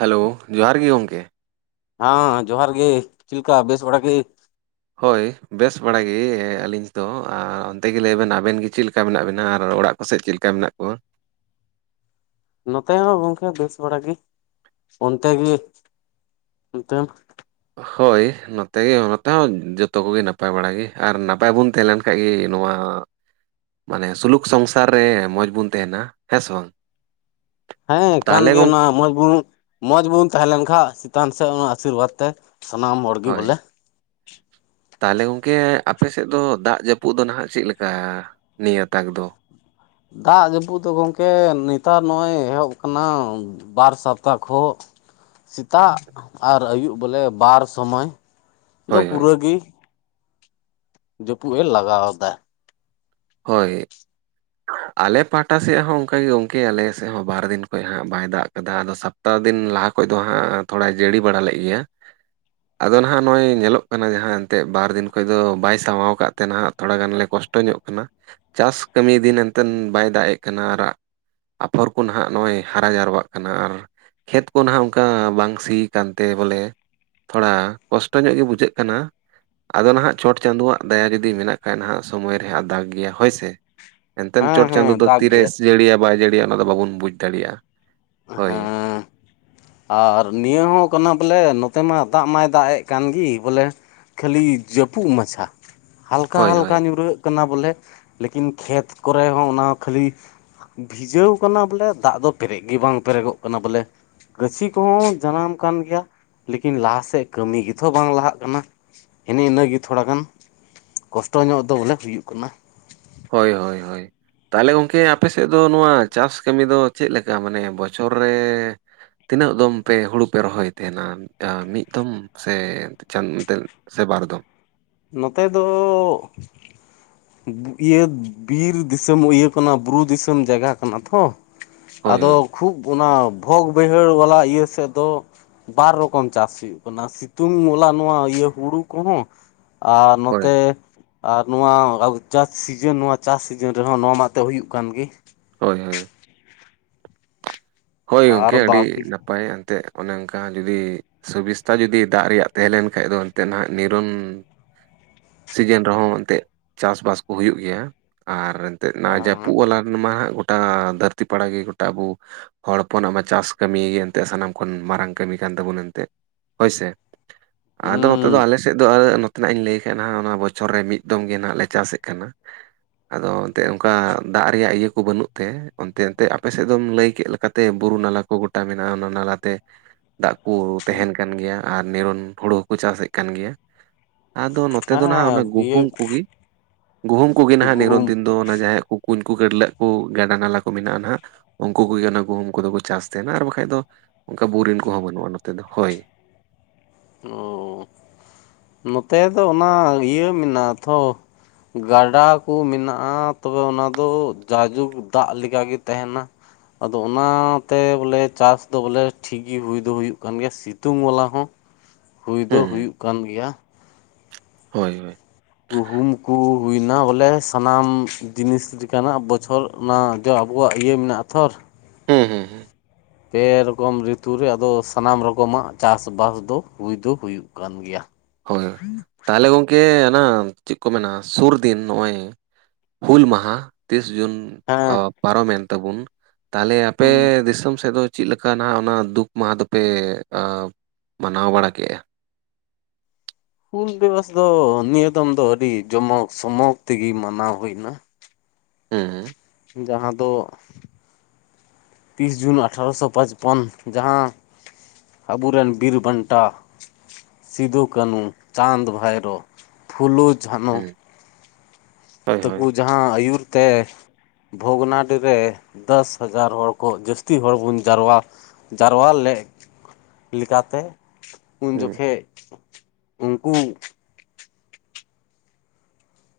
Hello ᱡᱚᱦᱟᱨ ᱜᱮ ᱜᱚᱢᱠᱮ ᱦᱚᱸ ᱡᱚᱦᱟᱨ ᱜᱤ ᱪᱮᱫ ᱞᱮᱠᱟ ᱵᱮᱥ ᱵᱟᱲᱟ ᱜᱤ ᱦᱳᱭ ᱵᱮᱥ ᱵᱟᱲᱟ ᱜᱮ ᱟᱹᱞᱤᱧ ᱫᱚ ᱟᱨ ᱚᱱᱛᱮ ᱜᱮ ᱞᱟᱹᱭ ᱵᱮᱱ ᱟᱵᱮᱱ ᱜᱮ ᱪᱮᱫ ᱞᱮᱠᱟ ᱢᱮᱱᱟᱜ ᱵᱮᱱᱟ ᱟᱨ ᱚᱲᱟᱜ ᱠᱚ ᱠᱚᱥᱮᱫ ᱪᱮᱫ ᱞᱮᱠᱟ ᱢᱮᱱᱟᱜ ᱠᱚᱣᱟ ᱱᱚᱛᱮ ᱦᱚᱸ ᱜᱚᱝᱠᱮ ᱵᱮᱥ ᱵᱟᱲᱟ ᱜᱮ ᱚᱱᱛᱮ ᱜᱮ ᱚᱱᱛᱮ ᱦᱳᱭ ᱱᱚᱛᱮ ᱜᱮ ᱱᱚᱛᱮ ᱦᱚᱸ ᱡᱚᱛᱚ ᱠᱚᱜᱮ ᱱᱟᱯᱟᱭ ᱵᱟᱲᱟ ᱜᱮ ᱟᱨ ᱱᱟᱯᱟᱭ ᱵᱚᱱ ᱛᱟᱦᱮᱸ ᱞᱮᱱ ᱦᱮᱸᱜᱤ ᱱᱚᱣᱟ ᱢᱟᱱᱮ ᱥᱩᱞᱩᱠ ᱥᱚᱝᱥᱟᱨ ᱨᱮ ᱢᱚᱸᱡᱽ ᱵᱩᱱ ᱛᱟᱦᱮᱱᱟ ᱦᱮᱸ ᱥᱮ ᱵᱟᱝ? ᱦᱮᱸ ᱠᱟᱱ ᱛᱟᱦᱚᱞᱮ ᱜᱮ ᱜᱚᱝ ᱚᱱᱟ ᱢᱚᱸᱡᱽ ᱵᱩᱱ ᱢᱚᱸᱡᱽ ᱵᱩᱱ ᱛᱟᱦᱮᱸ ᱞᱮᱱᱠᱷᱟᱱ ᱪᱮᱛᱟᱱ ᱥᱮᱫ ᱚᱱᱟ ᱟᱥᱤᱨᱵᱟᱫᱽ ᱛᱮ ᱥᱟᱱᱟᱢ ᱦᱚᱲ ᱜᱤ ᱦᱳᱭ ᱵᱚᱞᱮ ᱛᱟᱦᱚᱞᱮ ᱜᱚᱝᱠᱮ ᱟᱯᱮᱥᱮᱫ ᱫᱚ ᱫᱟᱜ ᱡᱟᱹᱯᱩᱫ ᱫᱚ ᱱᱟᱦᱟᱸᱜ ᱪᱮᱫ ᱞᱮᱠᱟ ᱱᱤᱭᱟᱹᱛᱟᱠ ᱫᱚ? ᱫᱟᱜ ᱡᱟᱹᱯᱩᱫ ᱫᱚ ᱜᱚᱝᱠᱮ ᱱᱮᱛᱟᱨ ᱱᱚᱜᱼᱚᱭ ᱮᱦᱚᱵ ᱠᱟᱱᱟ᱾ ᱵᱟᱨ ᱥᱟᱯᱛᱟ ᱠᱷᱚᱜ ᱥᱮᱛᱟᱜ ᱟᱨ ᱟᱹᱭᱩᱵ ᱵᱚᱞᱮ ᱵᱟᱨ ᱥᱚᱢᱚᱭ᱾ ᱫᱚ ᱦᱳᱭ ᱦᱳᱭ ᱯᱩᱨᱟᱹᱜᱤ ᱡᱟᱹᱯᱩᱫ ᱮ ᱞᱟᱜᱟᱣ ᱫᱟ᱾ ᱦᱳᱭ ᱟᱞᱮ ᱯᱟᱦᱚᱴᱟ ᱥᱮᱫ ᱦᱚᱸ ᱚᱱᱠᱟ ᱜᱮ ᱜᱚᱝᱠᱮ ᱟᱞᱮ ᱥᱮᱫ ᱦᱚᱸ ᱵᱟᱨ ᱫᱤᱱ ᱠᱷᱚᱱ ᱦᱟᱸᱜ ᱵᱟᱭ ᱫᱟᱜ ᱠᱟᱫᱟ᱾ᱟᱫᱚ ᱦᱟᱯᱛᱟ ᱫᱤᱱ ᱞᱟᱦᱟ ᱠᱷᱚᱡ ᱫᱚ ᱦᱟᱸᱜ ᱛᱷᱚᱲᱟᱭ ᱡᱟᱹᱲᱤ ᱵᱟᱲᱟ ᱞᱮᱫ ᱜᱮᱭᱟ᱾ ᱟᱫᱚ ᱱᱟᱦᱟᱜ ᱱᱚᱜᱼᱚᱭ ᱧᱮᱞᱚᱜ ᱠᱟᱱᱟ᱾ ᱡᱟᱦᱟᱸ ᱮᱱᱛᱮᱫ ᱵᱟᱨ ᱫᱤᱱ ᱠᱷᱚᱡ ᱫᱚ ᱵᱟᱭ ᱥᱟᱢᱟᱣ ᱟᱠᱟᱫ ᱛᱮ ᱱᱟᱦᱟᱜ ᱛᱷᱚᱲᱟ ᱜᱟᱱᱞᱮ ᱠᱚᱥᱴᱚ ᱧᱚᱜ ᱠᱟᱱᱟ, ᱪᱟᱥ ᱠᱟᱹᱢᱤ ᱫᱤᱱ ᱮᱱᱛᱮᱫ ᱵᱟᱭ ᱫᱟᱜ ᱮᱫ ᱠᱟᱱᱟ ᱟᱨ ᱟᱯᱷᱚᱨ ᱠᱚ ᱱᱟᱦᱟᱜ ᱱᱚᱜ-ᱚᱭ ᱦᱟᱨᱟ ᱡᱟᱣᱨᱟᱜ ᱠᱟᱱᱟ ᱟᱨ ᱠᱷᱮᱛ ᱠᱚ ᱱᱟᱦᱟᱜ ᱚᱱᱠᱟ ᱵᱟᱝ ᱥᱤ ᱠᱟᱱᱛᱮ ᱵᱚᱞᱮ ᱛᱷᱚᱲᱟ ᱠᱚᱥᱴᱚ ᱧᱚᱜ ᱜᱮ ᱵᱩᱡᱷᱟᱹᱜ ᱠᱟᱱᱟ᱾ ᱟᱫᱚ ᱱᱟᱦᱟᱜ ᱪᱚᱴ ᱪᱟᱸᱫᱩᱣᱟᱜ ᱫᱟᱭᱟ ᱡᱩᱫᱤ ᱢᱮᱱᱟᱜ ᱠᱷᱟᱱ ᱱᱟᱦᱟᱜ ᱥᱚᱢᱚᱭ ᱨᱮ ᱦᱟᱜ ᱫᱟᱜ ᱜᱮᱭᱟ ᱦᱳᱭ ᱥᱮ ᱾ ᱮᱱᱛᱮ ᱦᱮᱸ ᱪᱚᱴ ᱦᱮᱸ ᱪᱟᱸᱫᱩ ᱫᱚ ᱫᱟᱜ ᱛᱤᱨᱮ ᱜᱮᱭᱟᱭ ᱡᱟᱹᱲᱤᱭᱟ ᱵᱟᱭ ᱡᱟᱹᱲᱤᱭᱟ ᱚᱱᱟ ᱫᱚ ᱵᱟᱵᱚᱱ ᱵᱩᱡ ᱫᱟᱲᱮᱭᱟᱜᱼᱟ ᱦᱳᱭ ᱦᱮᱸ ᱟᱨ ᱱᱤᱭᱟᱹ ᱦᱚᱸ ᱠᱟᱱᱟ ᱵᱚᱞᱮ ᱱᱚᱛᱮ ᱢᱟ ᱫᱟᱜ ᱢᱟᱭ ᱫᱟᱜ ᱮᱜ ᱠᱟᱱ ᱜᱮ ᱵᱚᱞᱮ ᱠᱷᱟᱹᱞᱤ ᱡᱟᱹᱯᱩᱫ ᱢᱟᱪᱷᱟ ᱦᱟᱞᱠᱟ ᱦᱳᱭ ᱦᱳᱭ ᱦᱟᱞᱠᱟ ᱧᱩᱨᱦᱟᱹᱜ ᱠᱟᱱᱟ ᱵᱚᱞᱮ ᱞᱮᱠᱤᱱ ᱠᱷᱮᱛ ᱠᱚᱨᱮ ᱦᱚᱸ ᱚᱱᱟ ᱠᱷᱟᱹᱞᱤ ᱵᱷᱤᱡᱟᱹᱣ ᱠᱟᱱᱟ ᱵᱚᱞᱮ ᱫᱟᱜ ᱫᱚ ᱯᱮᱨᱮᱡ ᱜᱮ ᱵᱟᱝ ᱯᱮᱨᱮᱡᱚᱜ ᱠᱟᱱᱟ ᱵᱚᱞᱮ ᱜᱟᱹᱪᱷᱤ ᱠᱚᱦᱚᱸ ᱡᱟᱱᱟᱢ ᱠᱟᱱ ᱜᱮᱭᱟ᱾ᱞᱮᱠᱤᱱ ᱞᱟᱦᱟᱥᱮᱫ ᱠᱟᱹᱢᱤ ᱜᱮᱛᱚ ᱵᱟᱝ ᱞᱟᱦᱟᱜ ᱠᱟᱱᱟ᱾ ᱮᱱᱮ ᱤᱱᱟᱹᱜᱮ ᱛᱷᱚᱲᱟᱜᱟᱱ ᱠᱚᱥᱴᱚ ᱧᱚᱜ ᱫᱚ ᱵᱚᱞᱮ ᱦᱩᱭᱩᱜ ᱠᱟᱱᱟ᱾ ᱦᱳᱭ ᱦᱳᱭ ᱦᱳᱭ ᱛᱟᱦᱚᱞᱮ ᱜᱚᱢᱠᱮ ᱟᱯᱮ ᱥᱮᱫ ᱫᱚ ᱱᱚᱣᱟ ᱪᱟᱥ ᱠᱟᱹᱢᱤ ᱫᱚ ᱪᱮᱫ ᱞᱮᱠᱟ ᱢᱟᱱᱮ ᱵᱚᱪᱷᱚᱨ ᱨᱮ ᱛᱤᱱᱟᱹᱜ ᱫᱚᱢ ᱯᱮ ᱦᱩᱲᱩ ᱯᱮ ᱨᱚᱦᱚᱭ ᱛᱟᱦᱮᱱᱟ ᱢᱤᱫ ᱫᱚᱢ ᱥᱮ ᱥᱮ ᱵᱟᱨ ᱫᱚᱢ ᱱᱚᱛᱮ ᱫᱚ ᱤᱭᱟᱹ ᱵᱤᱨ ᱫᱤᱥᱚᱢ ᱤᱭᱟᱹ ᱠᱟᱱᱟ ᱵᱩᱨᱩ ᱫᱤᱥᱚᱢ ᱡᱟᱭᱜᱟ ᱠᱟᱱᱟ ᱛᱚ ᱦᱳᱭ ᱟᱫᱚ ᱦᱳᱭ ᱠᱷᱩᱵ ᱚᱱᱟ ᱵᱷᱚᱜᱽ ᱵᱟᱹᱭᱦᱟᱹᱲ ᱵᱟᱞᱟ ᱤᱭᱟᱹ ᱥᱮᱫ ᱫᱚ ᱵᱟᱨ ᱨᱚᱠᱚᱢ ᱪᱟᱥ ᱦᱩᱭᱩᱜ ᱠᱟᱱᱟ, ᱥᱤᱛᱩᱝ ᱢᱚᱞᱟ ᱱᱚᱣᱟ ᱤᱭᱟᱹ ᱦᱩᱲᱩ ᱠᱚᱦᱚᱸ᱾ ᱟᱨ ᱦᱳᱭ ᱱᱚᱛᱮ ᱟᱨ ᱱᱚᱣᱟ ᱟᱵᱚ ᱪᱟᱥ ᱥᱤᱡᱚᱱ ᱱᱚᱣᱟ ᱪᱟᱥ ᱥᱤᱡᱚᱱ ᱨᱮᱦᱚᱸ ᱱᱚᱣᱟ ᱢᱟ ᱛᱮ ᱦᱩᱭᱩᱜ ᱠᱟᱱ ᱜᱮ᱾ ᱦᱳᱭ ᱦᱳᱭ᱾ ᱦᱳᱭ ᱟᱨ ᱜᱚᱝᱠᱮ ᱟᱹᱰᱤ ᱵᱟᱠᱤ ᱱᱟᱯᱟᱭ ᱮᱱᱛᱮᱫ ᱚᱱᱮ ᱚᱱᱠᱟ ᱡᱩᱫᱤ᱾ ᱥᱩᱵᱤᱥᱛᱟ ᱡᱩᱫᱤ ᱫᱟᱜ ᱨᱮᱭᱟᱜ ᱛᱟᱦᱮᱸ ᱞᱮᱱᱠᱷᱟᱡ ᱫᱚ ᱮᱱᱛᱮ ᱱᱟᱦᱟᱜ ᱱᱤᱨᱚᱱ ᱥᱤᱡᱮᱱ ᱨᱮᱦᱚᱸ ᱮᱱᱛᱮᱜ ᱪᱟᱥ ᱵᱟᱥ ᱠᱚ ᱦᱩᱭᱩᱜ ᱜᱮᱭᱟ᱾ ᱟᱨ ᱱᱚᱣᱟ ᱦᱮᱸ ᱡᱟᱹᱯᱩᱜ ᱵᱟᱞᱟ ᱨᱮᱱ ᱢᱟ ᱦᱟᱸᱜ ᱜᱳᱴᱟ ᱫᱷᱟᱹᱨᱛᱤ ᱯᱟᱲᱟ ᱜᱮ ᱜᱚᱴᱟ ᱵᱚ ᱦᱚᱲ ᱦᱚᱯᱚᱱᱟᱜ ᱢᱟ ᱪᱟᱥ ᱠᱟᱹᱢᱤ ᱜᱮ ᱮᱱᱛᱮ ᱥᱟᱱᱟᱢ ᱠᱷᱚᱱ ᱢᱟᱨᱟᱝ ᱠᱟᱹᱢᱤ ᱠᱟᱱ ᱛᱟᱵᱚᱱᱟ ᱮᱱᱛᱮ, ᱦᱳᱭ ᱥᱮ᱾ ᱟᱫᱚ ᱱᱚᱛᱮ ᱫᱚ ᱦᱩᱸ ᱟᱞᱮ ᱥᱮᱫ ᱫᱚ ᱛᱤᱱᱟᱜ ᱤᱧ ᱞᱟᱹᱭ ᱠᱟᱱᱟ ᱵᱚᱪᱷᱚᱨ ᱨᱮ ᱢᱤᱫ ᱫᱚᱢ ᱜᱮ ᱱᱟᱜ ᱞᱮ ᱪᱟᱥᱮᱫ ᱠᱟᱱᱟ᱾ ᱟᱫᱚ ᱮᱱᱛᱮ ᱚᱱᱠᱟ ᱫᱟᱜ ᱨᱮᱭᱟᱜ ᱤᱭᱟᱹ ᱠᱚ ᱵᱟᱹᱱᱩᱜ ᱛᱮ ᱚᱱᱛᱮ ᱮᱱᱛᱮ ᱟᱯᱮᱥᱮᱫ ᱫᱚᱢ ᱞᱟᱹᱭ ᱠᱮᱫ ᱞᱮᱠᱟ᱾ ᱛᱮ ᱵᱩᱨᱩ ᱱᱟᱞᱟ ᱠᱚ ᱜᱚᱴᱟ ᱢᱮᱱᱟᱜ-ᱟ ᱚᱱᱟ ᱱᱟᱞᱟ ᱛᱮ ᱫᱟᱜ ᱠᱚ ᱛᱟᱦᱮᱱ ᱠᱟᱱ ᱜᱮᱭᱟ᱾ ᱟᱨ ᱱᱤᱨᱚᱱ ᱦᱳᱲᱳ ᱦᱚᱸᱠᱚ ᱪᱟᱥᱮᱫ ᱠᱟᱱ ᱜᱮᱭᱟ᱾ ᱟᱫᱚ ᱱᱚᱛᱮ ᱫᱚ ᱱᱟᱦᱟᱜ ᱦᱮᱸ ᱚᱱᱟ ᱤᱭᱟᱹ ᱜᱩᱦᱩᱢ ᱠᱩᱜᱮ, ᱜᱩᱦᱩᱢ ᱠᱩᱜᱮ ᱱᱟᱦᱟᱜ ᱱᱤᱨᱚᱱ ᱜᱩᱦᱩᱢ ᱫᱤᱱ ᱫᱚ᱾ ᱫᱚ ᱚᱱᱟ ᱡᱟᱦᱟᱸᱟᱭᱟᱜ ᱠᱩ-ᱠᱩᱧ ᱠᱚ ᱠᱟᱰᱞᱟᱹᱜ ᱠᱚ ᱜᱟᱰᱟ ᱱᱟᱞᱟ ᱠᱚ ᱢᱮᱱᱟᱜᱼᱟ ᱱᱟᱦᱟᱜ, ᱩᱱᱠᱩ ᱠᱚᱜᱮ ᱚᱱᱟ ᱜᱩᱦᱩᱢ᱾ ᱩᱱᱠᱩ ᱫᱚᱠᱚ ᱪᱟᱥ ᱛᱟᱦᱮᱱᱟ, ᱟᱨ ᱵᱟᱠᱷᱟᱡ ᱫᱚ ᱚᱱᱠᱟ ᱵᱳᱨᱤᱝ ᱠᱚᱦᱚᱸ ᱵᱟᱹᱱᱩᱜᱼᱟ ᱱᱚᱛᱮ ᱫᱚ ᱦᱳᱭ᱾ ᱚᱻ ᱱᱚᱛᱮ ᱫᱚ ᱚᱱᱟ ᱤᱭᱟᱹ ᱢᱮᱱᱟᱜᱼᱟ ᱛᱷᱚ᱾ ᱜᱟᱰᱟ ᱠᱚ ᱢᱮᱱᱟᱜᱼᱟ, ᱛᱚᱵᱮ ᱚᱱᱟ ᱫᱚ ᱡᱟᱭᱡᱩᱜᱽ ᱫᱟᱜ ᱞᱮᱠᱟ ᱜᱮ ᱛᱟᱦᱮᱱᱟ᱾ ᱟᱫᱚ ᱚᱱᱟᱛᱮ ᱵᱚᱞᱮ ᱪᱟᱥ ᱫᱚ ᱵᱚᱞᱮ ᱴᱷᱤᱠ ᱜᱤ ᱦᱩᱭ ᱫᱚ ᱦᱩᱭᱩᱜ ᱠᱟᱱ ᱜᱮᱭᱟ ᱥᱤᱛᱩᱝ ᱵᱟᱞᱟ ᱦᱚᱸ᱾ ᱦᱩᱭ ᱫᱚ ᱦᱩᱸ ᱦᱩᱭᱩᱜ ᱠᱟᱱ ᱜᱮᱭᱟ᱾ ᱦᱳᱭ ᱦᱳᱭ᱾ ᱜᱩᱦᱩᱢ ᱠᱚ᱾ ᱦᱩᱭ ᱮᱱᱟ ᱵᱚᱞᱮ ᱥᱟᱱᱟᱢ ᱡᱤᱱᱤᱥ ᱞᱮᱠᱟᱱᱟᱜ ᱵᱚᱪᱷᱚᱨ ᱚᱱᱟ ᱡᱚ ᱟᱵᱚᱣᱟᱜ ᱤᱭᱟᱹ ᱢᱮᱱᱟᱜᱼᱟ ᱛᱷᱚᱨ᱾ ᱦᱮᱸ ᱦᱮᱸ ᱦᱮᱸ᱾ ᱯᱮ ᱨᱚᱠᱚᱢ ᱨᱤᱛᱩ ᱨᱮ ᱟᱫᱚ ᱥᱟᱱᱟᱢ ᱨᱚᱠᱚᱢᱟᱜ ᱪᱟᱥᱵᱟᱥ ᱫᱚ ᱦᱩᱭ ᱫᱚ ᱦᱩᱭᱩᱜ ᱠᱟᱱ ᱜᱮᱭᱟ᱾ ᱦᱳᱭ, ᱛᱟᱦᱚᱞᱮ ᱜᱚᱢᱠᱮ ᱦᱟᱱᱟ ᱪᱮᱫ ᱠᱚ ᱢᱮᱱᱟ ᱥᱩᱨ ᱫᱤᱱ ᱱᱚᱜᱼᱚᱭ- ᱦᱩᱞ ᱢᱟᱦᱟ ᱛᱤᱥ ᱡᱩᱱ ᱚᱻ ᱦᱮᱸ ᱯᱟᱨᱚᱢᱮᱱ ᱛᱟᱵᱚᱱ ᱛᱟᱦᱞᱮ ᱟᱯᱮ ᱦᱩᱸ ᱫᱤᱥᱚᱢ ᱥᱮᱫ ᱫᱚ ᱪᱮᱫ ᱞᱮᱠᱟ ᱱᱷᱟᱜ ᱚᱱᱟ ᱫᱩᱠ ᱢᱟᱦᱟᱸ ᱫᱚᱯᱮ ᱢᱟᱱᱟᱣ ᱵᱟᱲᱟ ᱠᱮᱜᱼᱟ? ᱦᱩᱞ ᱫᱤᱵᱚᱥ ᱫᱚ ᱱᱤᱭᱟᱹ ᱫᱚᱢ ᱫᱚ ᱟᱹᱰᱤ ᱡᱚᱢᱚᱠ ᱥᱚᱢᱚᱠ ᱛᱮᱜᱮ ᱢᱟᱱᱟᱣ ᱦᱩᱭᱱᱟ᱾ ᱦᱮᱸ ᱦᱮᱸ᱾ ᱡᱟᱦᱟᱸ ᱫᱚ ᱛᱤᱨᱤᱥ ᱡᱩᱱ ᱟᱴᱷᱨᱚᱥᱚ ᱯᱟᱸᱪᱯᱚᱱ ᱡᱟᱦᱟᱸ ᱟᱵᱚᱨᱮᱱ ᱵᱤᱨ ᱵᱟᱱᱴᱟ ᱥᱤᱫᱩᱼᱠᱟᱹᱱᱦᱩ, ᱪᱟᱸᱫᱽᱼᱵᱷᱟᱭᱨᱳ᱾ ᱯᱷᱩᱞᱩ ᱡᱷᱟᱱᱚ ᱦᱩᱸ ᱦᱳᱭ ᱦᱳᱭ ᱛᱮᱠᱚ ᱡᱟᱦᱟᱸ ᱟᱹᱭᱩᱨ ᱛᱮ᱾ ᱵᱷᱚᱜᱽᱱᱟᱰᱤ ᱨᱮ ᱫᱚᱥ ᱦᱟᱡᱟᱨ ᱦᱚᱲ ᱠᱚ ᱡᱟᱹᱥᱛᱤ ᱦᱚᱲ ᱵᱚᱱ ᱡᱟᱨᱣᱟ ᱡᱟᱨᱣᱟ ᱞᱮᱜ ᱞᱮᱠᱟᱛᱮ ᱩᱱ ᱦᱩᱸ ᱡᱚᱠᱷᱮᱡ ᱩᱱᱠᱩ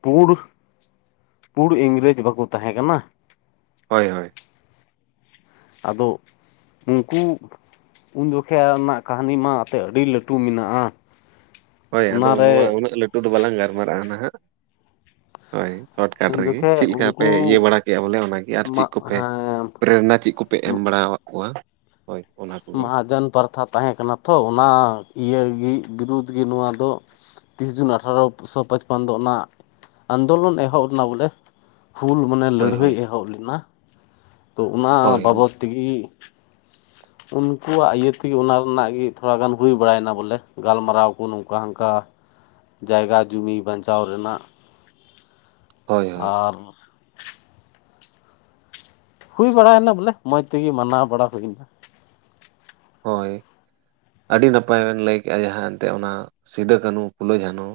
ᱯᱩᱸᱲ ᱯᱩᱲ ᱤᱝᱨᱮᱡᱽ ᱵᱟᱠᱚ ᱛᱟᱦᱮᱸ ᱠᱟᱱᱟ? ᱦᱳᱭ ᱦᱳᱭ᱾ ᱟᱫᱚ ᱩᱱᱠᱩ ᱩᱱ ᱡᱚᱠᱷᱮᱭᱟᱜ ᱨᱮᱱᱟᱜ ᱠᱟᱹᱦᱱᱤ ᱢᱟ ᱟᱛᱮᱫ ᱟᱹᱰᱤ ᱞᱟᱹᱴᱩ ᱢᱮᱱᱟᱜᱼᱟ᱾ ᱦᱳᱭ ᱟᱫᱚ ᱚᱱᱟᱨᱮ ᱱᱚᱣᱟ ᱩᱱᱟᱹᱜ ᱞᱟᱹᱴᱩ ᱫᱚ ᱵᱟᱞᱟᱝ ᱜᱟᱨᱢᱟᱨᱟᱜᱼᱟ ᱱᱷᱟᱜ ᱦᱳᱭ ᱥᱚᱨᱴᱠᱟᱴ ᱩᱱ ᱨᱮᱜᱮ ᱡᱚᱠᱷᱮᱡ ᱪᱮᱫ ᱞᱮᱠᱟ ᱯᱮ ᱩᱱᱠᱩ ᱤᱭᱟᱹ ᱵᱟᱲᱟ ᱠᱮᱜᱼᱟ ᱵᱚᱞᱮ ᱚᱱᱟᱜᱮ ᱟᱨ ᱪᱮᱫ ᱢᱟᱜ ᱠᱚᱯᱮ ᱦᱮᱸ ᱯᱨᱮᱱᱟ ᱪᱮᱫ ᱠᱚᱯᱮ ᱯᱮ ᱮᱢ ᱵᱟᱲᱟᱣᱟᱜ ᱠᱚᱣᱟ᱾ ᱦᱳᱭ ᱚᱱᱟ ᱠᱚᱜᱮ ᱢᱚᱦᱟᱡᱚᱱ ᱯᱟᱨᱛᱷᱟ ᱛᱟᱦᱮᱸ ᱠᱟᱱᱟ ᱛᱚ, ᱚᱱᱟ ᱤᱭᱟᱹᱜᱤ ᱵᱤᱨᱩᱫᱽ ᱜᱮ ᱱᱚᱣᱟ ᱫᱚ᱾ ᱛᱤᱥ ᱡᱩᱱ ᱟᱴᱷᱮᱨᱳᱥᱚ ᱯᱟᱸᱪᱯᱚᱱ ᱫᱚ ᱚᱱᱟ ᱟᱱᱫᱳᱞᱚᱱ ᱮᱦᱚᱵ ᱞᱮᱱᱟ ᱵᱚᱞᱮ᱾ ᱦᱩᱞ ᱢᱟᱱᱮ ᱦᱳᱭ ᱞᱟᱹᱲᱦᱟᱹᱭ ᱦᱳᱭ ᱮᱦᱚᱵ ᱞᱮᱱᱟ ᱛᱚ ᱚᱱᱟ ᱦᱳᱭ ᱵᱟᱵᱚᱛ ᱛᱮᱜᱮ ᱩᱱᱠᱩᱣᱟᱜ ᱤᱭᱟᱹ ᱛᱮᱜᱮ ᱚᱱᱟ ᱨᱮᱱᱟᱜ ᱜᱮ ᱛᱷᱚᱲᱟ ᱜᱟᱱ ᱦᱩᱭ ᱵᱟᱲᱟᱭᱱᱟ ᱵᱚᱞᱮ, ᱜᱟᱞᱢᱟᱨᱟᱣ ᱠᱚ ᱱᱚᱝᱠᱟ ᱦᱟᱱᱠᱟ᱾ ᱡᱟᱭᱜᱟ ᱡᱩᱢᱤ ᱵᱟᱧᱪᱟᱣ ᱨᱮᱱᱟᱜ᱾ ᱦᱳᱭ ᱦᱳᱭ ᱟᱨ᱾ ᱦᱩᱭ ᱵᱟᱲᱟᱭᱮᱱᱟ ᱵᱚᱞᱮ ᱢᱚᱡ ᱛᱮᱜᱮ ᱢᱟᱱᱟᱣ ᱵᱟᱲᱟ ᱦᱩᱭᱱᱟ᱾ ᱦᱳᱭ᱾ ᱟᱹᱰᱤ ᱱᱟᱯᱟᱭ ᱵᱮᱱ ᱞᱟᱹᱭ ᱠᱮᱜᱼᱟ ᱡᱟᱦᱟᱸ ᱮᱱᱛᱮᱫ ᱚᱱᱟ ᱥᱤᱫᱩ ᱠᱟᱹᱱᱦᱩ ᱯᱷᱩᱞᱚ ᱡᱷᱟᱱᱳ᱾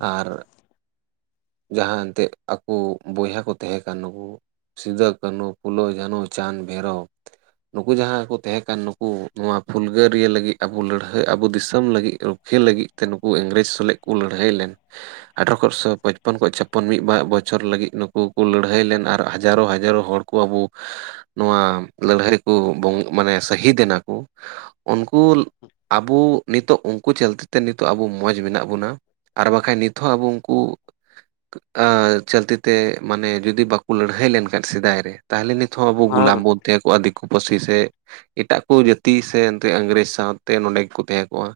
ᱟᱨ᱾ ᱡᱟᱦᱟᱸ ᱮᱱᱛᱮᱜ ᱟᱠᱚ ᱵᱚᱭᱦᱟ ᱠᱚ ᱛᱟᱦᱮᱸ ᱠᱟᱱ ᱱᱩᱠᱩ᱾ ᱥᱤᱫᱩ ᱠᱟᱹᱱᱦᱩ ᱯᱷᱩᱞᱚ ᱡᱷᱟᱱᱚ ᱪᱟᱸᱫᱽ ᱵᱷᱟᱹᱭᱨᱚᱵᱽ᱾ ᱱᱩᱠᱩ ᱡᱟᱦᱟᱸ ᱠᱚ ᱛᱟᱦᱮᱸ ᱠᱟᱱ ᱱᱩᱠᱩ ᱱᱚᱣᱟ ᱯᱷᱩᱞᱜᱟᱹᱨᱤᱭᱟᱹ ᱞᱟᱹᱜᱤᱫ ᱟᱵᱩ ᱞᱟᱹᱲᱦᱟᱹᱭ ᱟᱵᱚ ᱫᱤᱥᱚᱢ ᱞᱟᱹᱜᱤᱫ᱾ ᱞᱟᱹᱜᱤᱫ ᱛᱮ ᱱᱩᱠᱩ ᱤᱝᱨᱮᱡᱽ ᱥᱟᱞᱮᱫ ᱠᱚ ᱞᱟᱹᱲᱦᱟᱹᱭ ᱞᱮᱱ ᱟᱴᱷᱮᱨᱚ [unintelligible] ᱥᱚ ᱪᱷᱚᱯᱚᱱ ᱠᱷᱚᱱ ᱪᱷᱚᱯᱚᱱ ᱢᱤᱫ ᱵᱟᱨ ᱵᱚᱪᱷᱚᱨ ᱞᱟᱹᱜᱤᱫ ᱱᱩᱠᱩ ᱠᱚ ᱞᱟᱹᱲᱦᱟᱹᱭ ᱞᱮᱱ ᱟᱨ ᱦᱟᱡᱟᱨᱚ ᱦᱟᱡᱟᱨᱚ ᱦᱚᱲ ᱠᱚ ᱟᱵᱚ ᱱᱚᱣᱟ ᱞᱟᱹᱲᱦᱟᱹᱭ ᱠᱚ ᱢᱟᱱᱮ ᱥᱟᱹᱦᱤᱫ ᱮᱱᱟ ᱠᱚ᱾ ᱩᱱᱠᱩ ᱟᱵᱚ ᱱᱤᱛᱚᱜ ᱩᱱᱠᱩ ᱪᱟᱹᱞᱛᱮ ᱛᱮ ᱱᱤᱛᱚᱜ ᱟᱵᱚ ᱢᱚᱡᱽ ᱢᱮᱱᱟᱜ ᱵᱚᱱᱟ ᱟᱨ ᱵᱟᱝᱠᱷᱟᱡ ᱱᱤᱛ ᱦᱚᱸ ᱟᱵᱚ ᱩᱱᱠᱩ ᱟᱻ ᱪᱟᱹᱞᱛᱤ ᱛᱮ ᱢᱟᱱᱮ ᱡᱩᱫᱤ ᱵᱟᱠᱚ ᱞᱟᱹᱲᱦᱟᱹᱭ ᱞᱮᱱᱠᱷᱟᱱ ᱥᱮᱫᱟᱭ ᱨᱮ ᱛᱟᱦᱚᱞᱮ ᱱᱤᱛ ᱦᱚᱸ ᱟᱵᱚ ᱦᱮᱸ ᱜᱳᱞᱟᱢ ᱵᱚᱱ ᱛᱟᱦᱮᱸ ᱠᱚᱜᱼᱟ ᱫᱤᱠᱩ ᱯᱟᱹᱥᱤ ᱥᱮ ᱮᱴᱟᱜ ᱠᱚ ᱡᱟᱹᱛᱤ ᱥᱮ ᱮᱱᱛᱮ ᱤᱝᱨᱮᱡᱽ ᱥᱟᱶᱛᱮ ᱱᱚᱸᱰᱮ ᱜᱮᱠᱚ ᱛᱟᱦᱮᱸ ᱠᱚᱜᱼᱟ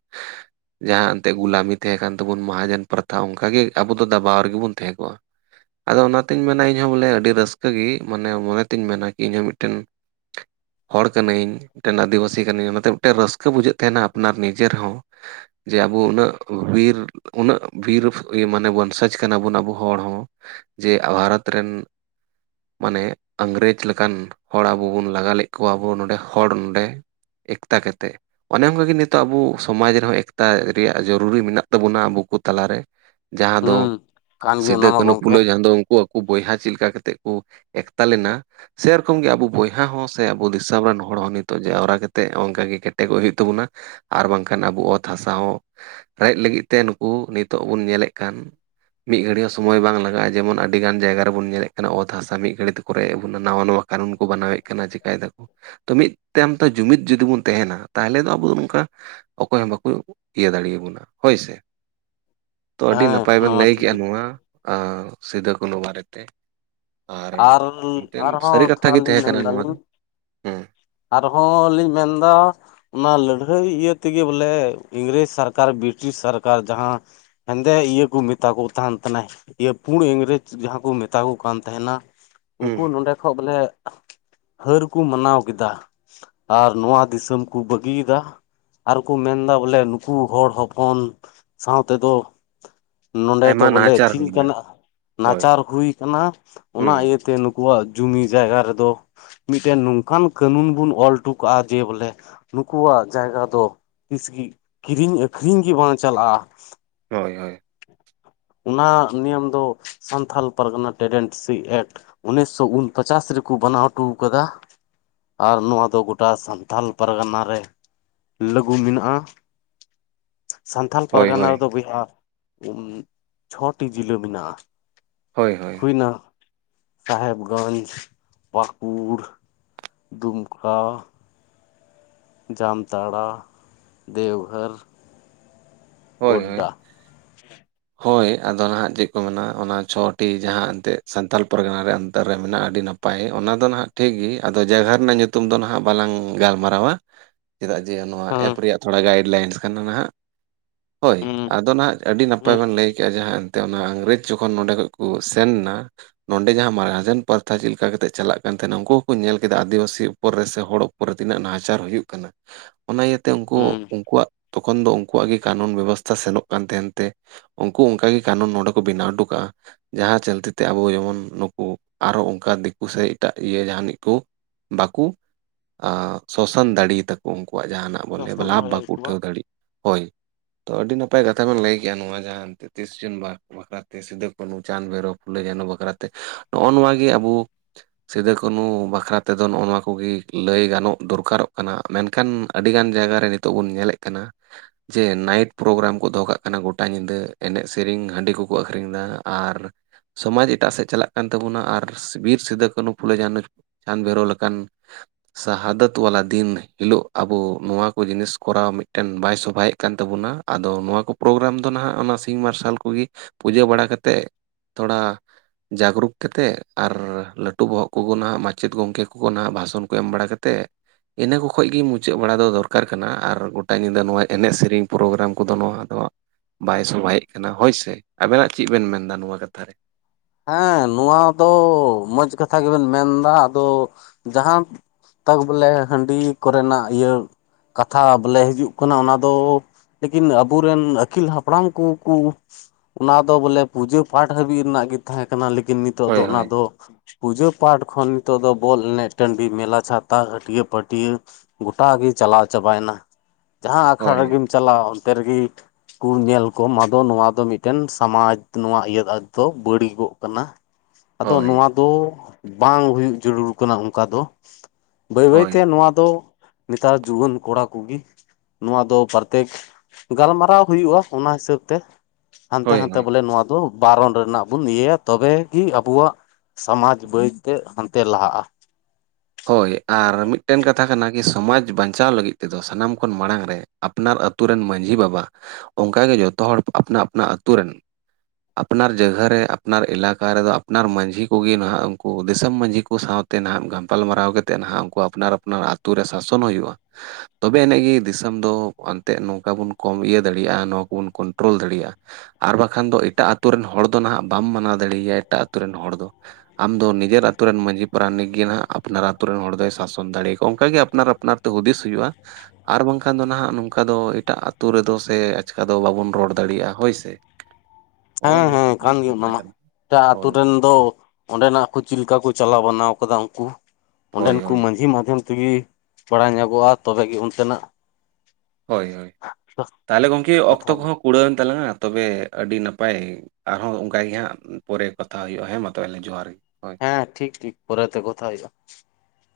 ᱡᱟᱦᱟ ᱮᱱᱛᱮᱜ ᱜᱩᱞᱟᱢᱤ ᱛᱟᱦᱮᱸᱠᱟᱱ ᱛᱟᱵᱚᱱ ᱢᱟᱦᱟᱡᱚᱱ ᱯᱟᱨᱟᱛᱷᱟ ᱚᱱᱠᱟ ᱜᱮ ᱟᱵᱚ ᱫᱚ᱾ ᱫᱟᱵᱟᱣ ᱨᱮᱜᱮᱵᱚᱱ ᱛᱟᱦᱮᱸ ᱠᱚᱜᱼᱟ᱾ ᱟᱫᱚ ᱚᱱᱟᱛᱤᱧ ᱢᱮᱱᱟ ᱤᱧᱦᱚᱸ ᱵᱚᱞᱮ ᱟᱹᱰᱤ ᱨᱟᱹᱥᱠᱟᱹ ᱜᱮ ᱢᱟᱱᱮ ᱢᱚᱱᱮ ᱛᱤᱧ ᱢᱮᱱᱟ ᱠᱤ ᱤᱧᱦᱚᱸ ᱢᱤᱫᱴᱮᱱ ᱦᱚᱲ ᱠᱟᱹᱱᱟᱹᱧ ᱢᱤᱫᱴᱮᱱ ᱟᱹᱫᱤᱵᱟᱹᱥᱤ ᱠᱟᱹᱱᱟᱹᱧ ᱚᱱᱟᱛᱮ ᱴᱮ ᱨᱟᱹᱥᱠᱟᱹ ᱵᱩᱡᱷᱟᱹᱜ ᱛᱟᱦᱮᱱᱟ ᱟᱯᱱᱟᱨ ᱱᱤᱡᱮᱨ ᱦᱚᱸ᱾ ᱡᱮ ᱟᱵᱚ ᱩᱱᱟᱹᱜ ᱵᱤᱨ ᱩᱱᱟᱹᱜ ᱵᱤᱨ ᱢᱟᱱᱮ ᱵᱚᱱ ᱥᱟᱹᱪ ᱠᱟᱱᱟᱵᱚᱱ ᱟᱵᱚ ᱦᱚᱲ ᱦᱚᱸ ᱡᱮ ᱟᱨᱚᱛ ᱨᱮᱱ ᱢᱟᱱᱮ ᱟᱝᱨᱮᱡᱽ ᱞᱮᱠᱟᱱ ᱦᱚᱲ ᱟᱵᱚ ᱵᱚᱱ ᱞᱟᱜᱟ ᱞᱮᱫ ᱠᱚᱣᱟᱵᱚ ᱱᱚᱰᱮ ᱦᱚᱲ ᱱᱚᱰᱮ᱾ ᱮᱠᱛᱟ ᱠᱟᱛᱮᱜ᱾ ᱚᱱᱮ ᱚᱱᱠᱟᱜᱮ ᱱᱤᱛᱚᱜ ᱟᱵᱚ ᱥᱚᱢᱟᱡᱽ ᱨᱮᱦᱚᱸ ᱮᱠᱛᱟ ᱨᱮᱭᱟᱜ ᱡᱚᱨᱩᱨᱤ ᱢᱮᱱᱟᱜ ᱛᱟᱵᱚᱱᱟ ᱟᱵᱚ ᱠᱚ ᱛᱟᱞᱟᱨᱮ᱾ ᱡᱟᱦᱟ ᱫᱚ, ᱦᱩᱸ ᱠᱟᱱ ᱜᱮ ᱚᱱᱟ ᱥᱤᱫᱟᱹ, ᱢᱟ ᱠᱟᱹᱱᱩ, ᱜᱚᱝᱠᱮ ᱯᱷᱩᱞᱟᱹ ᱡᱷᱟᱫᱚ ᱩᱝᱠᱩ [unintelligible] ᱵᱚᱭᱦᱟ ᱪᱤᱞᱠᱟ ᱠᱟᱛᱮᱜ ᱠᱚ ᱮᱠᱛᱟ ᱞᱮᱱᱟ᱾ ᱥᱮᱨᱚᱠᱚᱢ ᱜᱮ ᱟᱵᱚ ᱵᱚᱭᱦᱟ ᱦᱚᱸ ᱥᱮ ᱟᱵᱚ ᱫᱤᱥᱚᱢ ᱨᱮᱱ ᱦᱚᱲ ᱦᱚᱸ ᱱᱤᱛᱚᱜ ᱡᱟᱣᱨᱟ ᱠᱟᱛᱮᱜ ᱚᱱᱠᱟ ᱜᱮ ᱠᱮᱴᱮᱜᱚᱜ ᱦᱳᱭᱳᱜ ᱛᱟᱵᱚᱱᱟ᱾ ᱟᱨ ᱵᱟᱝᱠᱷᱟᱱ ᱟᱵᱚ ᱚᱛ ᱦᱟᱥᱟ ᱦᱚᱸ, ᱨᱮᱜ ᱞᱟᱹᱜᱤᱫ ᱛᱮ ᱱᱩᱠᱩ ᱱᱤᱛᱚᱜ ᱵᱚᱱ ᱧᱮᱞᱮᱜ ᱠᱟᱱ᱾ ᱢᱤᱫ ᱜᱷᱟᱹᱲᱤᱡ ᱦᱚᱸ ᱥᱚᱢᱚᱭ ᱵᱟᱝ ᱞᱟᱜᱟᱜᱼᱟ ᱡᱮᱢᱚᱱ ᱟᱹᱰᱤ ᱜᱟᱱ ᱡᱟᱭᱜᱟ ᱨᱮᱵᱚᱱ ᱧᱮᱞᱮᱫ ᱠᱟᱱᱟ ᱚᱛ ᱦᱟᱥᱟ ᱢᱤᱫ ᱜᱷᱟᱲᱤ ᱛᱮᱠᱚ ᱨᱮᱜ ᱮ ᱵᱚᱱᱟ ᱱᱟᱣᱟ ᱱᱟᱣᱟ ᱠᱟᱱᱩᱱ ᱠᱚ ᱵᱟᱱᱟᱣᱮᱜ ᱠᱟᱱᱟ ᱪᱤᱠᱟᱭ ᱫᱟᱠᱚ ᱛᱚ ᱢᱤᱫ ᱛᱮᱢᱛᱮ ᱡᱩᱢᱤᱫ ᱡᱩᱫᱤ ᱵᱚᱱ ᱛᱟᱦᱮᱱᱟ ᱛᱟᱦᱚᱞᱮ ᱫᱚ ᱟᱵᱚ ᱫᱚ ᱱᱚᱝᱠᱟ ᱚᱠᱚᱭ ᱦᱚᱸ ᱵᱟᱠᱚ ᱤᱭᱟᱹ ᱫᱟᱲᱮᱭᱟ ᱵᱚᱱᱟ ᱦᱳᱭ ᱥᱮ᱾ ᱛᱚ ᱟᱹᱰᱤ ᱦᱮᱸ ᱱᱟᱯᱟᱭ ᱚᱱᱟ ᱵᱮᱱ ᱢᱟ ᱞᱟᱹᱭ ᱴᱷᱤᱠ ᱠᱮᱜᱼᱟ, ᱜᱮ ᱱᱚᱣᱟ ᱟᱸ ᱥᱤᱫᱟᱹ ᱠᱟᱹᱱᱩ ᱵᱟᱨᱮᱛ ᱛᱮ ᱟᱨ ᱴᱮᱱ ᱟᱨᱦᱚᱸ ᱥᱟᱹᱨᱤ ᱠᱟᱛᱷᱟ ᱛᱷᱚᱲᱟ ᱜᱮ ᱛᱟᱦᱮᱸ ᱠᱟᱱᱟ ᱱᱚᱣᱟ ᱫᱚ ᱦᱩᱸ᱾ ᱟᱨ ᱦᱚᱸ ᱞᱤᱧ ᱢᱮᱱᱫᱟ ᱚᱱᱟ ᱞᱟᱹᱲᱦᱟᱹᱭ ᱤᱭᱟᱹ ᱛᱮᱜᱮ ᱵᱚᱞᱮ ᱤᱝᱨᱮᱡᱽ ᱥᱚᱨᱠᱟᱨ ᱵᱨᱤᱴᱤᱥ ᱥᱚᱨᱠᱟᱨ ᱡᱟᱦᱟᱸ ᱦᱮᱸᱫᱮ ᱤᱭᱟᱹ ᱠᱚ ᱢᱮᱛᱟ ᱠᱚ ᱛᱟᱦᱮᱱ ᱛᱷᱮᱱᱟ ᱤᱭᱟᱹ ᱯᱩᱲ ᱤᱝᱨᱮᱡᱽ ᱡᱟᱦᱟᱸ ᱠᱚ ᱢᱮᱛᱟ ᱠᱚ ᱠᱟᱱ ᱛᱟᱦᱮᱱᱟ᱾ ᱦᱩᱸ ᱩᱝᱠᱩ ᱱᱚᱸᱰᱮ ᱠᱷᱚ ᱵᱚᱞᱮ ᱦᱟᱹᱨ ᱠᱚ ᱢᱟᱱᱟᱣ ᱜᱤᱫᱟ ᱟᱨ ᱱᱚᱣᱟ ᱫᱤᱥᱚᱢ ᱠᱚ ᱵᱟᱹᱜᱤᱭᱟᱫᱟ᱾ ᱟᱨ ᱠᱚ ᱢᱮᱱ ᱫᱟ ᱵᱚᱞᱮ ᱱᱩᱠᱩ ᱦᱚᱲ ᱦᱚᱯᱚᱱ ᱥᱟᱶ ᱛᱮᱫᱚ ᱱᱚᱰᱮ ᱫᱚ ᱟᱭᱢᱟ ᱵᱚᱞᱮ ᱱᱟᱦᱟᱪᱟᱨ ᱪᱤᱜ ᱦᱩᱭᱱᱟ ᱠᱟᱱᱟᱜ ᱦᱳᱭ ᱱᱟᱪᱟᱨ ᱦᱩᱭ ᱠᱟᱱᱟ ᱚᱱᱟ ᱦᱩᱸ ᱤᱭᱟᱹᱛᱮ ᱱᱩᱠ ᱠᱚᱣᱟᱜ ᱡᱩᱢᱤ ᱡᱟᱭᱜᱟ ᱨᱮᱫᱚ ᱢᱤᱫᱴᱮᱱ ᱱᱚᱝᱠᱟᱱ ᱠᱟᱹᱱᱩᱱ ᱵᱚᱱ ᱚᱞ ᱴᱚᱠᱟᱜᱼᱟ ᱡᱮ ᱵᱚᱞᱮ ᱱᱩᱠᱩᱣᱟᱜ ᱡᱟᱭᱜᱟ ᱫᱚ ᱛᱤᱥᱜᱮ ᱠᱤᱨᱤᱧ ᱟᱹᱠᱷᱨᱤᱧ ᱜᱮ ᱵᱟᱝ ᱪᱟᱞᱟᱜᱼᱟ᱾ ᱦᱳᱭ ᱦᱳᱭ᱾ ᱚᱱᱟ ᱱᱤᱭᱚᱢ ᱫᱚ ᱥᱟᱱᱛᱷᱟᱞ ᱯᱟᱨᱜᱟᱱᱟ ᱴᱮᱰᱮᱱᱥᱤ ᱮᱠᱴ᱾ ᱩᱱᱤᱥᱚ ᱩᱱᱯᱚᱪᱟᱥ ᱨᱮᱠᱚ ᱵᱮᱱᱟᱣ ᱴᱩ ᱠᱟᱫᱟ᱾ ᱟᱨ ᱱᱚᱣᱟ ᱫᱚ ᱜᱚᱴᱟ ᱥᱟᱱᱛᱟᱞ ᱯᱟᱨᱜᱟᱱᱟ ᱨᱮ ᱞᱟᱹᱜᱩ ᱢᱮᱱᱟᱜᱼᱟ᱾ ᱥᱟᱱᱛᱷᱟᱲ ᱦᱳᱭ ᱯᱟᱨᱜᱟᱱᱟ ᱦᱳᱭ ᱨᱮᱫᱚ ᱵᱚᱭᱦᱟ, ᱪᱷᱚᱴᱤ ᱡᱤᱞᱟᱹ ᱢᱮᱱᱟᱜᱼᱟ᱾ ᱦᱳᱭ ᱦᱳᱭ ᱦᱳᱭ ᱛᱤᱱᱟᱹ ᱥᱟᱦᱮᱵᱽᱜᱚᱧᱡᱽ, ᱯᱟᱸᱠᱩᱲ ᱫᱩᱢᱠᱟ ᱡᱟᱢᱛᱟᱲᱟ, ᱫᱮᱣᱜᱷᱚᱨ᱾ ᱦᱳᱭ ᱦᱳᱭ᱾ ᱦᱳᱭ ᱟᱫᱚ ᱱᱟᱦᱟᱜ ᱪᱮᱫ ᱠᱚ ᱢᱮᱱᱟ ᱚᱱᱟ ᱪᱷᱚᱴᱤ ᱡᱟᱦᱟᱸ ᱮᱱᱛᱮᱫ ᱥᱟᱱᱛᱟᱞ ᱯᱚᱨᱜᱟᱱᱟ ᱨᱮ ᱚᱱᱛ ᱨᱮ ᱢᱮᱱᱟᱜᱼᱟ ᱟᱹᱰᱤ ᱱᱟᱯ ᱯᱟᱭᱮ ᱚᱱᱟ ᱫᱚ ᱦᱟᱸᱜ ᱴᱷᱤᱠ ᱜᱤ ᱟᱫᱚ ᱡᱟᱭᱜᱟ ᱨᱮᱱᱟᱜ ᱧᱩᱛᱩᱢ ᱫᱚ ᱦᱟᱸᱜ ᱵᱟᱞᱟᱝ ᱜᱟᱞᱢᱟᱨᱟᱣᱟ᱾ ᱪᱤᱫᱟᱜ ᱡᱮ ᱱᱚᱣᱟ ᱮᱯ ᱨᱮᱭᱟᱜ ᱛᱷᱚᱲᱟ ᱜᱟᱭᱤᱰ ᱞᱟᱭᱤᱱᱥ ᱠᱟᱱᱟ ᱱᱟᱦᱟᱜ᱾ ᱦᱳᱭ ᱟᱫᱚ ᱱᱟᱦᱟᱜ ᱟᱹᱰᱤ ᱱᱟᱯᱟᱭ ᱵᱮᱱ ᱞᱟᱹᱭ ᱠᱮᱜᱼᱟ ᱡᱟᱦᱟ᱾ ᱛᱮ ᱚᱱᱟ ᱟᱝᱨᱮᱡᱽ ᱡᱚᱠᱷᱚᱱ ᱱᱚᱸᱰᱮ ᱠᱷᱚᱱ ᱠᱚ ᱥᱮᱱ ᱱᱟ᱾ ᱱᱚᱸᱰᱮ ᱡᱟᱦᱟᱸ ᱢᱟᱨᱟᱡᱚᱱ ᱯᱚᱨᱛᱷᱟ ᱪᱮᱫ ᱞᱮᱠᱟ ᱠᱟᱛᱮᱛ ᱪᱟᱞᱟᱜ ᱠᱟᱱ ᱛᱟᱦᱮᱱᱟ ᱩᱝᱠᱩ ᱦᱚᱸᱠᱚ ᱧᱮᱞ ᱠᱮᱫᱟ ᱟᱹᱫᱤᱵᱟᱹᱥᱤ ᱩᱯᱚᱨ ᱨᱮ ᱥᱮ ᱦᱚᱲ ᱯᱚᱨᱮ ᱛᱤᱱᱟᱹᱜ ᱱᱟᱦᱟᱪᱟᱨ ᱦᱩᱭᱩᱜ ᱠᱟᱱᱟ ᱚᱱᱟ ᱤᱭᱟᱹᱛᱮ ᱩᱱᱠᱩ ᱩᱱᱠᱩᱣᱟᱜ ᱛᱚᱠᱷᱚᱱ ᱫᱚ ᱩᱱᱠᱩᱣᱟᱜ ᱜᱮ ᱠᱟᱹᱱᱩᱱ ᱵᱮᱵᱚᱥᱛᱷᱟ ᱥᱮᱱᱚᱜ ᱠᱟᱱ ᱛᱟᱦᱮᱱ ᱛᱮ ᱩᱱᱠᱩ ᱚᱱᱠᱟᱜᱮ ᱠᱟᱹᱱᱩᱱ ᱱᱚᱰᱮ ᱠᱚ ᱵᱮᱱᱟᱣ ᱦᱚᱴᱚ ᱠᱟᱜᱼᱟ᱾ ᱡᱟᱦᱟᱸ ᱪᱚᱞᱛᱤᱛᱮ ᱟᱵᱚ ᱡᱮᱢᱚᱱ ᱱᱩᱠᱩ ᱟᱨᱚ ᱚᱱᱠᱟ ᱫᱤᱠᱩ ᱥᱮ ᱮᱴᱟᱜ ᱤᱭᱟᱹ ᱡᱟᱦᱟᱱᱤᱡ ᱠᱚ ᱵᱟᱠᱩ ᱥᱳᱥᱟᱱ ᱫᱟᱲᱤ ᱛᱟᱠᱚ ᱩᱝᱠᱩᱣᱟᱜ ᱡᱟᱦᱟᱱᱟᱜ᱾ ᱵᱚᱞᱮ ᱵᱷᱟᱞᱟ ᱵᱟᱠᱚ ᱩᱴᱷᱟᱹᱣ ᱫᱟᱲᱮᱜ ᱦᱳᱭ᱾ ᱛᱚ ᱟᱹᱰᱤ ᱱᱟᱯᱟᱭ ᱠᱟᱛᱷᱟ ᱵᱮᱱ ᱞᱟᱹᱭ ᱠᱮᱜᱼᱟ, ᱱᱚᱣᱟ ᱡᱟᱦᱟᱸ ᱛᱤᱥ ᱡᱩᱱ ᱵᱟᱠᱷᱨᱟ ᱛᱮ᱾ ᱥᱤᱫᱩ, ᱠᱟᱱᱩ, ᱪᱟᱸᱫᱽ, ᱵᱷᱚᱭᱨᱚᱵ, ᱯᱷᱩᱞᱟᱹ, ᱡᱷᱟᱱᱚ ᱵᱟᱠᱷᱨᱟᱛᱮ ᱱᱚᱜᱼᱚ ᱱᱚᱼᱚ ᱱᱚᱣᱟᱜᱮ ᱟᱵᱩ ᱥᱤᱫᱟᱹ-ᱠᱟᱹᱱᱩ ᱵᱟᱠᱷᱨᱟ ᱛᱮᱫᱚ ᱱᱚᱜᱼᱚ ᱱᱚᱣᱟ ᱠᱚᱜᱮ ᱞᱟᱹᱭ ᱜᱟᱱᱚᱜ ᱫᱚᱨᱠᱟᱨᱚᱜ ᱠᱟᱱᱟ ᱢᱮᱱᱠᱷᱟᱱ ᱟᱹᱰᱤ ᱜᱟᱱ ᱡᱟᱭᱜᱟ ᱨᱮ ᱱᱤᱛᱚᱜ ᱵᱚᱱ ᱧᱮᱞᱮᱫ ᱠᱟᱱᱟ᱾ ᱡᱮ ᱱᱟᱭᱤᱴ ᱯᱨᱳᱜᱨᱟᱢ ᱠᱚ ᱫᱚᱦᱚ ᱠᱟᱜ ᱠᱟᱱᱟ ᱜᱳᱴᱟ ᱧᱤᱫᱟᱹ ᱮᱱᱮᱡ ᱥᱮᱨᱮᱧ ᱦᱟᱺᱰᱤ ᱠᱚᱠᱚ ᱟᱹᱠᱷᱨᱤᱧ ᱫᱟ ᱟᱨ ᱥᱚᱢᱟᱡᱽ ᱮᱴᱟᱜ ᱥᱮᱫ ᱪᱟᱞᱟᱜ ᱠᱟᱱ ᱛᱟᱵᱩᱱᱟ ᱟᱨ ᱵᱤᱨ ᱥᱤᱫᱩ-ᱠᱟᱹᱱᱩ, ᱯᱷᱩᱞᱟᱹ-ᱡᱷᱟᱱᱚ [unintelligible] ᱞᱮᱠᱟᱱ ᱥᱟᱦᱟᱫᱚᱛ ᱵᱟᱞᱟ ᱫᱤᱱ ᱦᱤᱞᱳᱜ ᱟᱵᱚ ᱱᱚᱣᱟ ᱠᱚ ᱡᱤᱱᱤᱥ ᱠᱚᱨᱟᱣ ᱢᱤᱫ ᱢᱤᱫᱴᱮᱱ ᱵᱟᱭ ᱥᱚᱵᱷᱟᱭᱮᱫ ᱠᱟᱱ ᱛᱟᱵᱚᱱᱟ ᱟᱫᱚ ᱱᱚᱣᱟ ᱠᱚ ᱯᱨᱳᱜᱨᱟᱢ ᱫᱚ ᱱᱟᱦᱟᱜ ᱚᱱᱟ ᱥᱤᱧ ᱢᱟᱨᱥᱟᱞ ᱠᱚᱜᱮ ᱯᱩᱡᱟᱹ ᱵᱟᱲᱟ ᱠᱟᱛᱮᱫ ᱛᱷᱚᱲᱟ ᱡᱟᱜᱽᱨᱩᱠ ᱠᱟᱛᱮᱫ ᱟᱨ ᱞᱟᱹᱴᱩ ᱵᱚᱦᱚᱜ ᱠᱚᱜ ᱦᱟᱸᱜ ᱢᱟᱪᱮᱫ ᱜᱚᱢᱠᱮ ᱠᱚᱠᱚ ᱦᱟᱸᱜ ᱵᱷᱟᱥᱚᱱ ᱠᱚ ᱮᱢ ᱵᱟᱲᱟ ᱠᱟᱛᱮᱫ ᱤᱱᱟᱹ ᱠᱚ ᱠᱷᱚᱡ ᱜᱮ ᱢᱩᱪᱟᱹᱫ ᱵᱟᱲᱟ ᱫᱚ ᱫᱚᱨᱠᱟᱨ ᱠᱟᱱᱟ ᱟᱨ ᱜᱚᱴᱟ ᱧᱤᱫᱟᱹ ᱱᱚᱣᱟ ᱮᱱᱮᱡ ᱥᱮᱨᱮᱧ ᱯᱨᱳᱜᱨᱟᱢ ᱠᱚᱫᱚ ᱱᱚᱣᱟ ᱫᱚ ᱵᱟᱭ ᱥᱚᱵᱷᱟᱭᱮᱫ ᱠᱟᱱᱟ ᱦᱳᱭᱥᱮ ᱟᱵᱮᱱᱟᱜ ᱪᱮᱫ ᱵᱮᱱ ᱢᱮᱱᱫᱟ ᱱᱚᱣᱟ ᱠᱟᱛᱷᱟ ᱨᱮ? ᱦᱮᱸ ᱱᱚᱣᱟ ᱫᱚ ᱢᱚᱡᱽ ᱠᱟᱛᱷᱟ ᱜᱮᱵᱮᱱ ᱢᱮᱱᱫᱟ ᱟᱫᱚ ᱡᱟᱦᱟᱸ ᱛ ᱵᱚᱞᱮ ᱦᱟᱺᱰᱤ ᱠᱚᱨᱮᱱᱟᱜ ᱤᱭᱟᱹ ᱠᱟᱛᱷᱟ ᱵᱚᱞᱮ ᱦᱤᱡᱩᱜ ᱠᱟᱱᱟ ᱚᱱᱟ ᱫᱚ ᱞᱮᱠᱤᱱ ᱟᱵᱚᱨᱮᱱ ᱟᱹᱜᱤᱞ ᱦᱟᱯᱲᱟᱢ ᱠᱚᱠᱚ ᱚᱱᱟ ᱫᱚ ᱵᱚᱞᱮ ᱯᱩᱡᱟᱹ ᱯᱟᱴ ᱦᱟᱹᱵᱤᱡ ᱨᱮᱱᱟᱜ ᱜᱮ ᱛᱟᱦᱮᱸ ᱠᱟᱱᱟ ᱞᱮᱠᱤᱱ ᱱᱤᱛᱚᱜ ᱦᱳᱭ ᱫᱚ ᱚᱱᱟ ᱦᱳᱭ ᱫᱚ ᱯᱩᱡᱟᱹ ᱯᱟᱴ ᱠᱷᱚᱱ ᱱᱤᱛᱚᱜ ᱫᱚ ᱵᱚᱞ ᱮᱱᱮᱡ ᱴᱟᱺᱰᱤ ᱢᱮᱞᱟ ᱪᱷᱟᱛᱟ ᱦᱟᱹᱴᱭᱟᱹ ᱯᱟᱹᱴᱭᱟᱹ ᱜᱚᱴᱟᱜᱮ ᱪᱟᱞᱟᱣ ᱪᱟᱵᱟᱭᱮᱱᱟ ᱡᱟᱦᱟᱸ ᱟᱠᱷᱲᱟ ᱦᱳᱭ ᱨᱮᱜᱮᱢ ᱪᱟᱞᱟᱣ ᱚᱱᱛᱮ ᱨᱮᱜᱮ ᱠᱚ ᱧᱮᱞ ᱠᱚ ᱟᱫᱚ ᱱᱚᱣᱟ ᱫᱚ ᱢᱤᱫᱴᱮᱱ ᱥᱚᱢᱟᱡᱽ ᱱᱚᱣᱟ ᱤᱭᱟᱹ ᱫᱚ ᱵᱟᱹᱲᱤᱡ ᱠᱟᱱᱟ ᱟᱫᱚ ᱦᱳᱭ ᱱᱚᱣᱟ ᱫᱚ ᱵᱟᱝ ᱦᱩᱭᱩᱜ ᱡᱟᱹᱨᱩᱲ ᱠᱟᱱᱟ ᱚᱱᱠᱟ ᱫᱚ᱾ ᱵᱟᱹᱭ ᱵᱟᱹᱭ ᱦᱳᱭ ᱛᱮ ᱱᱚᱣᱟ ᱫᱚ ᱱᱮᱛᱟᱨ ᱡᱩᱣᱟᱹᱱ ᱠᱚᱲᱟ ᱠᱚᱜᱮ ᱱᱚᱣᱟ ᱫᱚ ᱯᱨᱟᱛᱮᱠ ᱜᱟᱞᱢᱟᱨᱟᱣ ᱦᱩᱭᱩᱜᱼᱟ ᱚᱱᱟ ᱦᱤᱥᱟᱹᱵᱛᱮ ᱦᱟᱱᱛᱮ ᱦᱳᱭ ᱱᱟᱟᱱᱛᱮ ᱦᱳᱭ ᱵᱚᱞᱮ ᱱᱚᱣᱟ ᱫᱚ ᱵᱟᱨᱚᱱ ᱨᱮᱱᱟᱜ ᱵᱚᱱ ᱤᱭᱟᱹᱭᱟ ᱛᱚᱵᱮᱜᱮ ᱟᱵᱚᱣᱟᱜ ᱥᱚᱢᱟᱡᱽ ᱵᱟᱹᱭᱛᱮ ᱦᱟᱱᱛᱮ ᱞᱟᱦᱟᱜᱼᱟ᱾ ᱦᱳᱭ ᱟᱨ ᱢᱤᱫᱴᱮᱱ ᱠᱟᱛᱷᱟ ᱠᱟᱱᱟ ᱠᱤ ᱥᱚᱢᱟᱡᱽ ᱵᱟᱧᱪᱟᱣ ᱞᱟᱹᱜᱤᱫ ᱛᱮᱫᱚ ᱥᱟᱱᱟᱢ ᱠᱷᱚᱱ ᱢᱟᱲᱟᱝ ᱨᱮ ᱟᱯᱱᱟᱨᱛ ᱨᱮᱱ ᱢᱟᱺᱡᱷᱤ ᱵᱟᱵᱟ ᱚᱱᱠᱟᱜᱮ ᱡᱚᱛᱚ ᱦᱚᱲ ᱟᱯᱱᱟ ᱟᱯᱱᱟ ᱟᱹᱛᱩᱳ ᱨᱮᱱ ᱟᱯᱱᱟᱨ ᱡᱟᱜᱟ ᱨᱮ ᱟᱯᱱᱟᱨ ᱮᱞᱟᱠᱟ ᱨᱮᱫᱚ ᱟᱯᱱᱟᱨ ᱢᱟᱺᱡᱷᱤ ᱠᱚᱜᱮ ᱱᱟᱟᱜ ᱩᱱᱠᱩ ᱫᱤᱥᱚᱢ ᱢᱟᱺᱡᱷᱤ ᱠᱚ ᱥᱟᱶ ᱱᱟᱦᱟᱜ ᱜᱟᱞᱯᱟᱞ ᱢᱟᱨᱟᱨᱟᱣ ᱠᱟ ᱠᱟᱛᱮᱫ ᱱᱟᱜ ᱩᱱᱠᱩ ᱟᱯᱱᱟᱨ ᱟᱯᱱᱟᱨ ᱟᱛᱳ ᱨᱮ ᱥᱟᱥᱚᱱ ᱦᱩᱭᱩᱜᱼᱟ᱾ ᱛᱚᱵᱮ ᱟᱹᱱᱤᱡ ᱜᱮ ᱫᱤᱥᱚᱢ ᱫᱚ ᱮᱱᱛᱮᱜ ᱱᱚᱝᱠᱟ ᱵᱚᱱ ᱠᱚᱢ ᱤᱭᱟᱹ ᱫᱟᱲᱮᱭᱟᱜ-ᱟ ᱱᱚᱣᱟ ᱠᱚᱵᱚᱱ ᱠᱚᱱᱴᱨᱳᱞ ᱫᱟᱲᱮᱭᱟᱜ-ᱟ᱾ ᱟᱨ ᱵᱟᱠᱷᱟᱱ ᱫᱚ ᱮᱴᱟᱜ ᱟᱛᱳ ᱨᱮᱱ ᱦᱚᱲ ᱫᱚ ᱱᱟᱦᱟᱜ ᱵᱟᱢ ᱢᱟᱱᱟᱣ ᱫᱟᱲᱮᱭᱟᱭᱟ ᱮᱴᱟᱜ ᱟ ᱟᱹᱛᱳ ᱨᱮᱱ ᱦᱚᱲ ᱫᱚ᱾ ᱟᱢ ᱫᱚ ᱱᱤᱡᱮᱨ ᱟᱛᱩ ᱨᱮᱱ ᱢᱟᱺᱡᱷᱤ ᱯᱟᱨᱟᱱᱤᱠ ᱜᱮ ᱱᱷᱟᱜ ᱟᱯᱱᱟᱨ ᱟᱛᱳ ᱨᱮᱱ ᱦᱚᱲ ᱫᱚᱭ ᱥᱟᱥᱚᱱ ᱫᱟᱲᱮ ᱭᱟᱠᱚᱣᱟ ᱚᱱᱠᱟᱜ ᱜᱮ ᱟᱯᱱᱟᱨ ᱟᱯᱱᱟᱨ ᱛᱮ ᱦᱩᱫᱤᱥ ᱦᱩᱭᱩᱜ-ᱟ᱾ ᱟᱨ ᱵᱟᱝᱠᱷᱟᱱ ᱫᱚ ᱱᱟᱦᱟᱜ ᱱᱚᱝᱠᱟ ᱫᱚ ᱮᱴᱟᱜ ᱟᱛᱳ ᱨᱮᱫᱚ ᱥᱮ ᱟᱪᱠᱟ ᱫᱚ ᱵᱟᱵᱚᱱ ᱨᱚᱲ ᱫᱟᱲᱮᱭᱟᱜ-ᱟ ᱦᱳᱭ ᱥᱮ᱾ [inaudible] ᱱᱚᱜᱼᱚ ᱦᱮᱸ ᱱᱚᱣᱟ ᱦᱮᱸ ᱠᱚᱜᱮ ᱠᱟᱱ ᱜᱮ ᱠᱟᱛᱷᱟ ᱚᱱᱟᱢᱟ ᱠᱟᱱᱟ ᱮᱴᱟᱜ ᱟᱛᱳ ᱦᱳᱭ ᱨᱮᱱ ᱫᱚ ᱚᱸᱰᱮᱱᱟᱜ ᱟᱠᱚ ᱪᱮᱫ ᱞᱮᱠᱟ ᱠᱚ ᱪᱟᱞᱟᱣ ᱵᱟᱱᱟᱣ ᱟᱠᱟᱫᱟ ᱩᱱᱠᱩ ᱚᱸᱰᱮᱱ ᱦᱳᱭ ᱠᱚ ᱦᱳᱭ ᱢᱟᱡᱷᱤ ᱢᱟᱫᱷᱮᱢ ᱛᱮᱜᱮ ᱵᱟᱲᱟᱭ ᱧᱚᱜᱚᱜ-ᱟ ᱛᱚᱵᱮ ᱜᱮ ᱚᱱᱛᱮᱱᱟᱜ ᱦᱳᱭ ᱦᱳᱭ ᱛᱟᱦᱚᱞᱮ ᱜᱚᱢᱠᱮ ᱚᱠᱛᱚ ᱠᱟᱛᱷᱟ ᱫᱚ ᱠᱚᱦᱚᱸ ᱠᱩᱲᱟᱹᱣᱮᱱ ᱛᱟᱞᱟᱝ-ᱟ ᱛᱚᱵᱮ ᱟᱹᱰᱤ ᱱᱟᱯᱟᱭ ᱟᱨᱦᱚᱸ ᱚᱱᱠᱟ ᱜᱮ ᱦᱟᱸᱜ ᱯᱚᱨᱮ ᱠᱟᱛᱷᱟ ᱦᱩᱭᱩᱜ-ᱟ ᱦᱮᱸ ᱢᱟ ᱛᱟᱦᱚᱞᱮ ᱡᱚᱦᱟᱨ ᱜᱮ᱾ ᱦᱳᱭ᱾ ᱦᱮᱸ ᱴᱷᱤᱠ ᱴᱷᱤᱠ ᱯᱚᱨᱮᱛᱮ ᱠᱚᱛᱷᱟ ᱦᱩᱭᱩ ᱟ᱾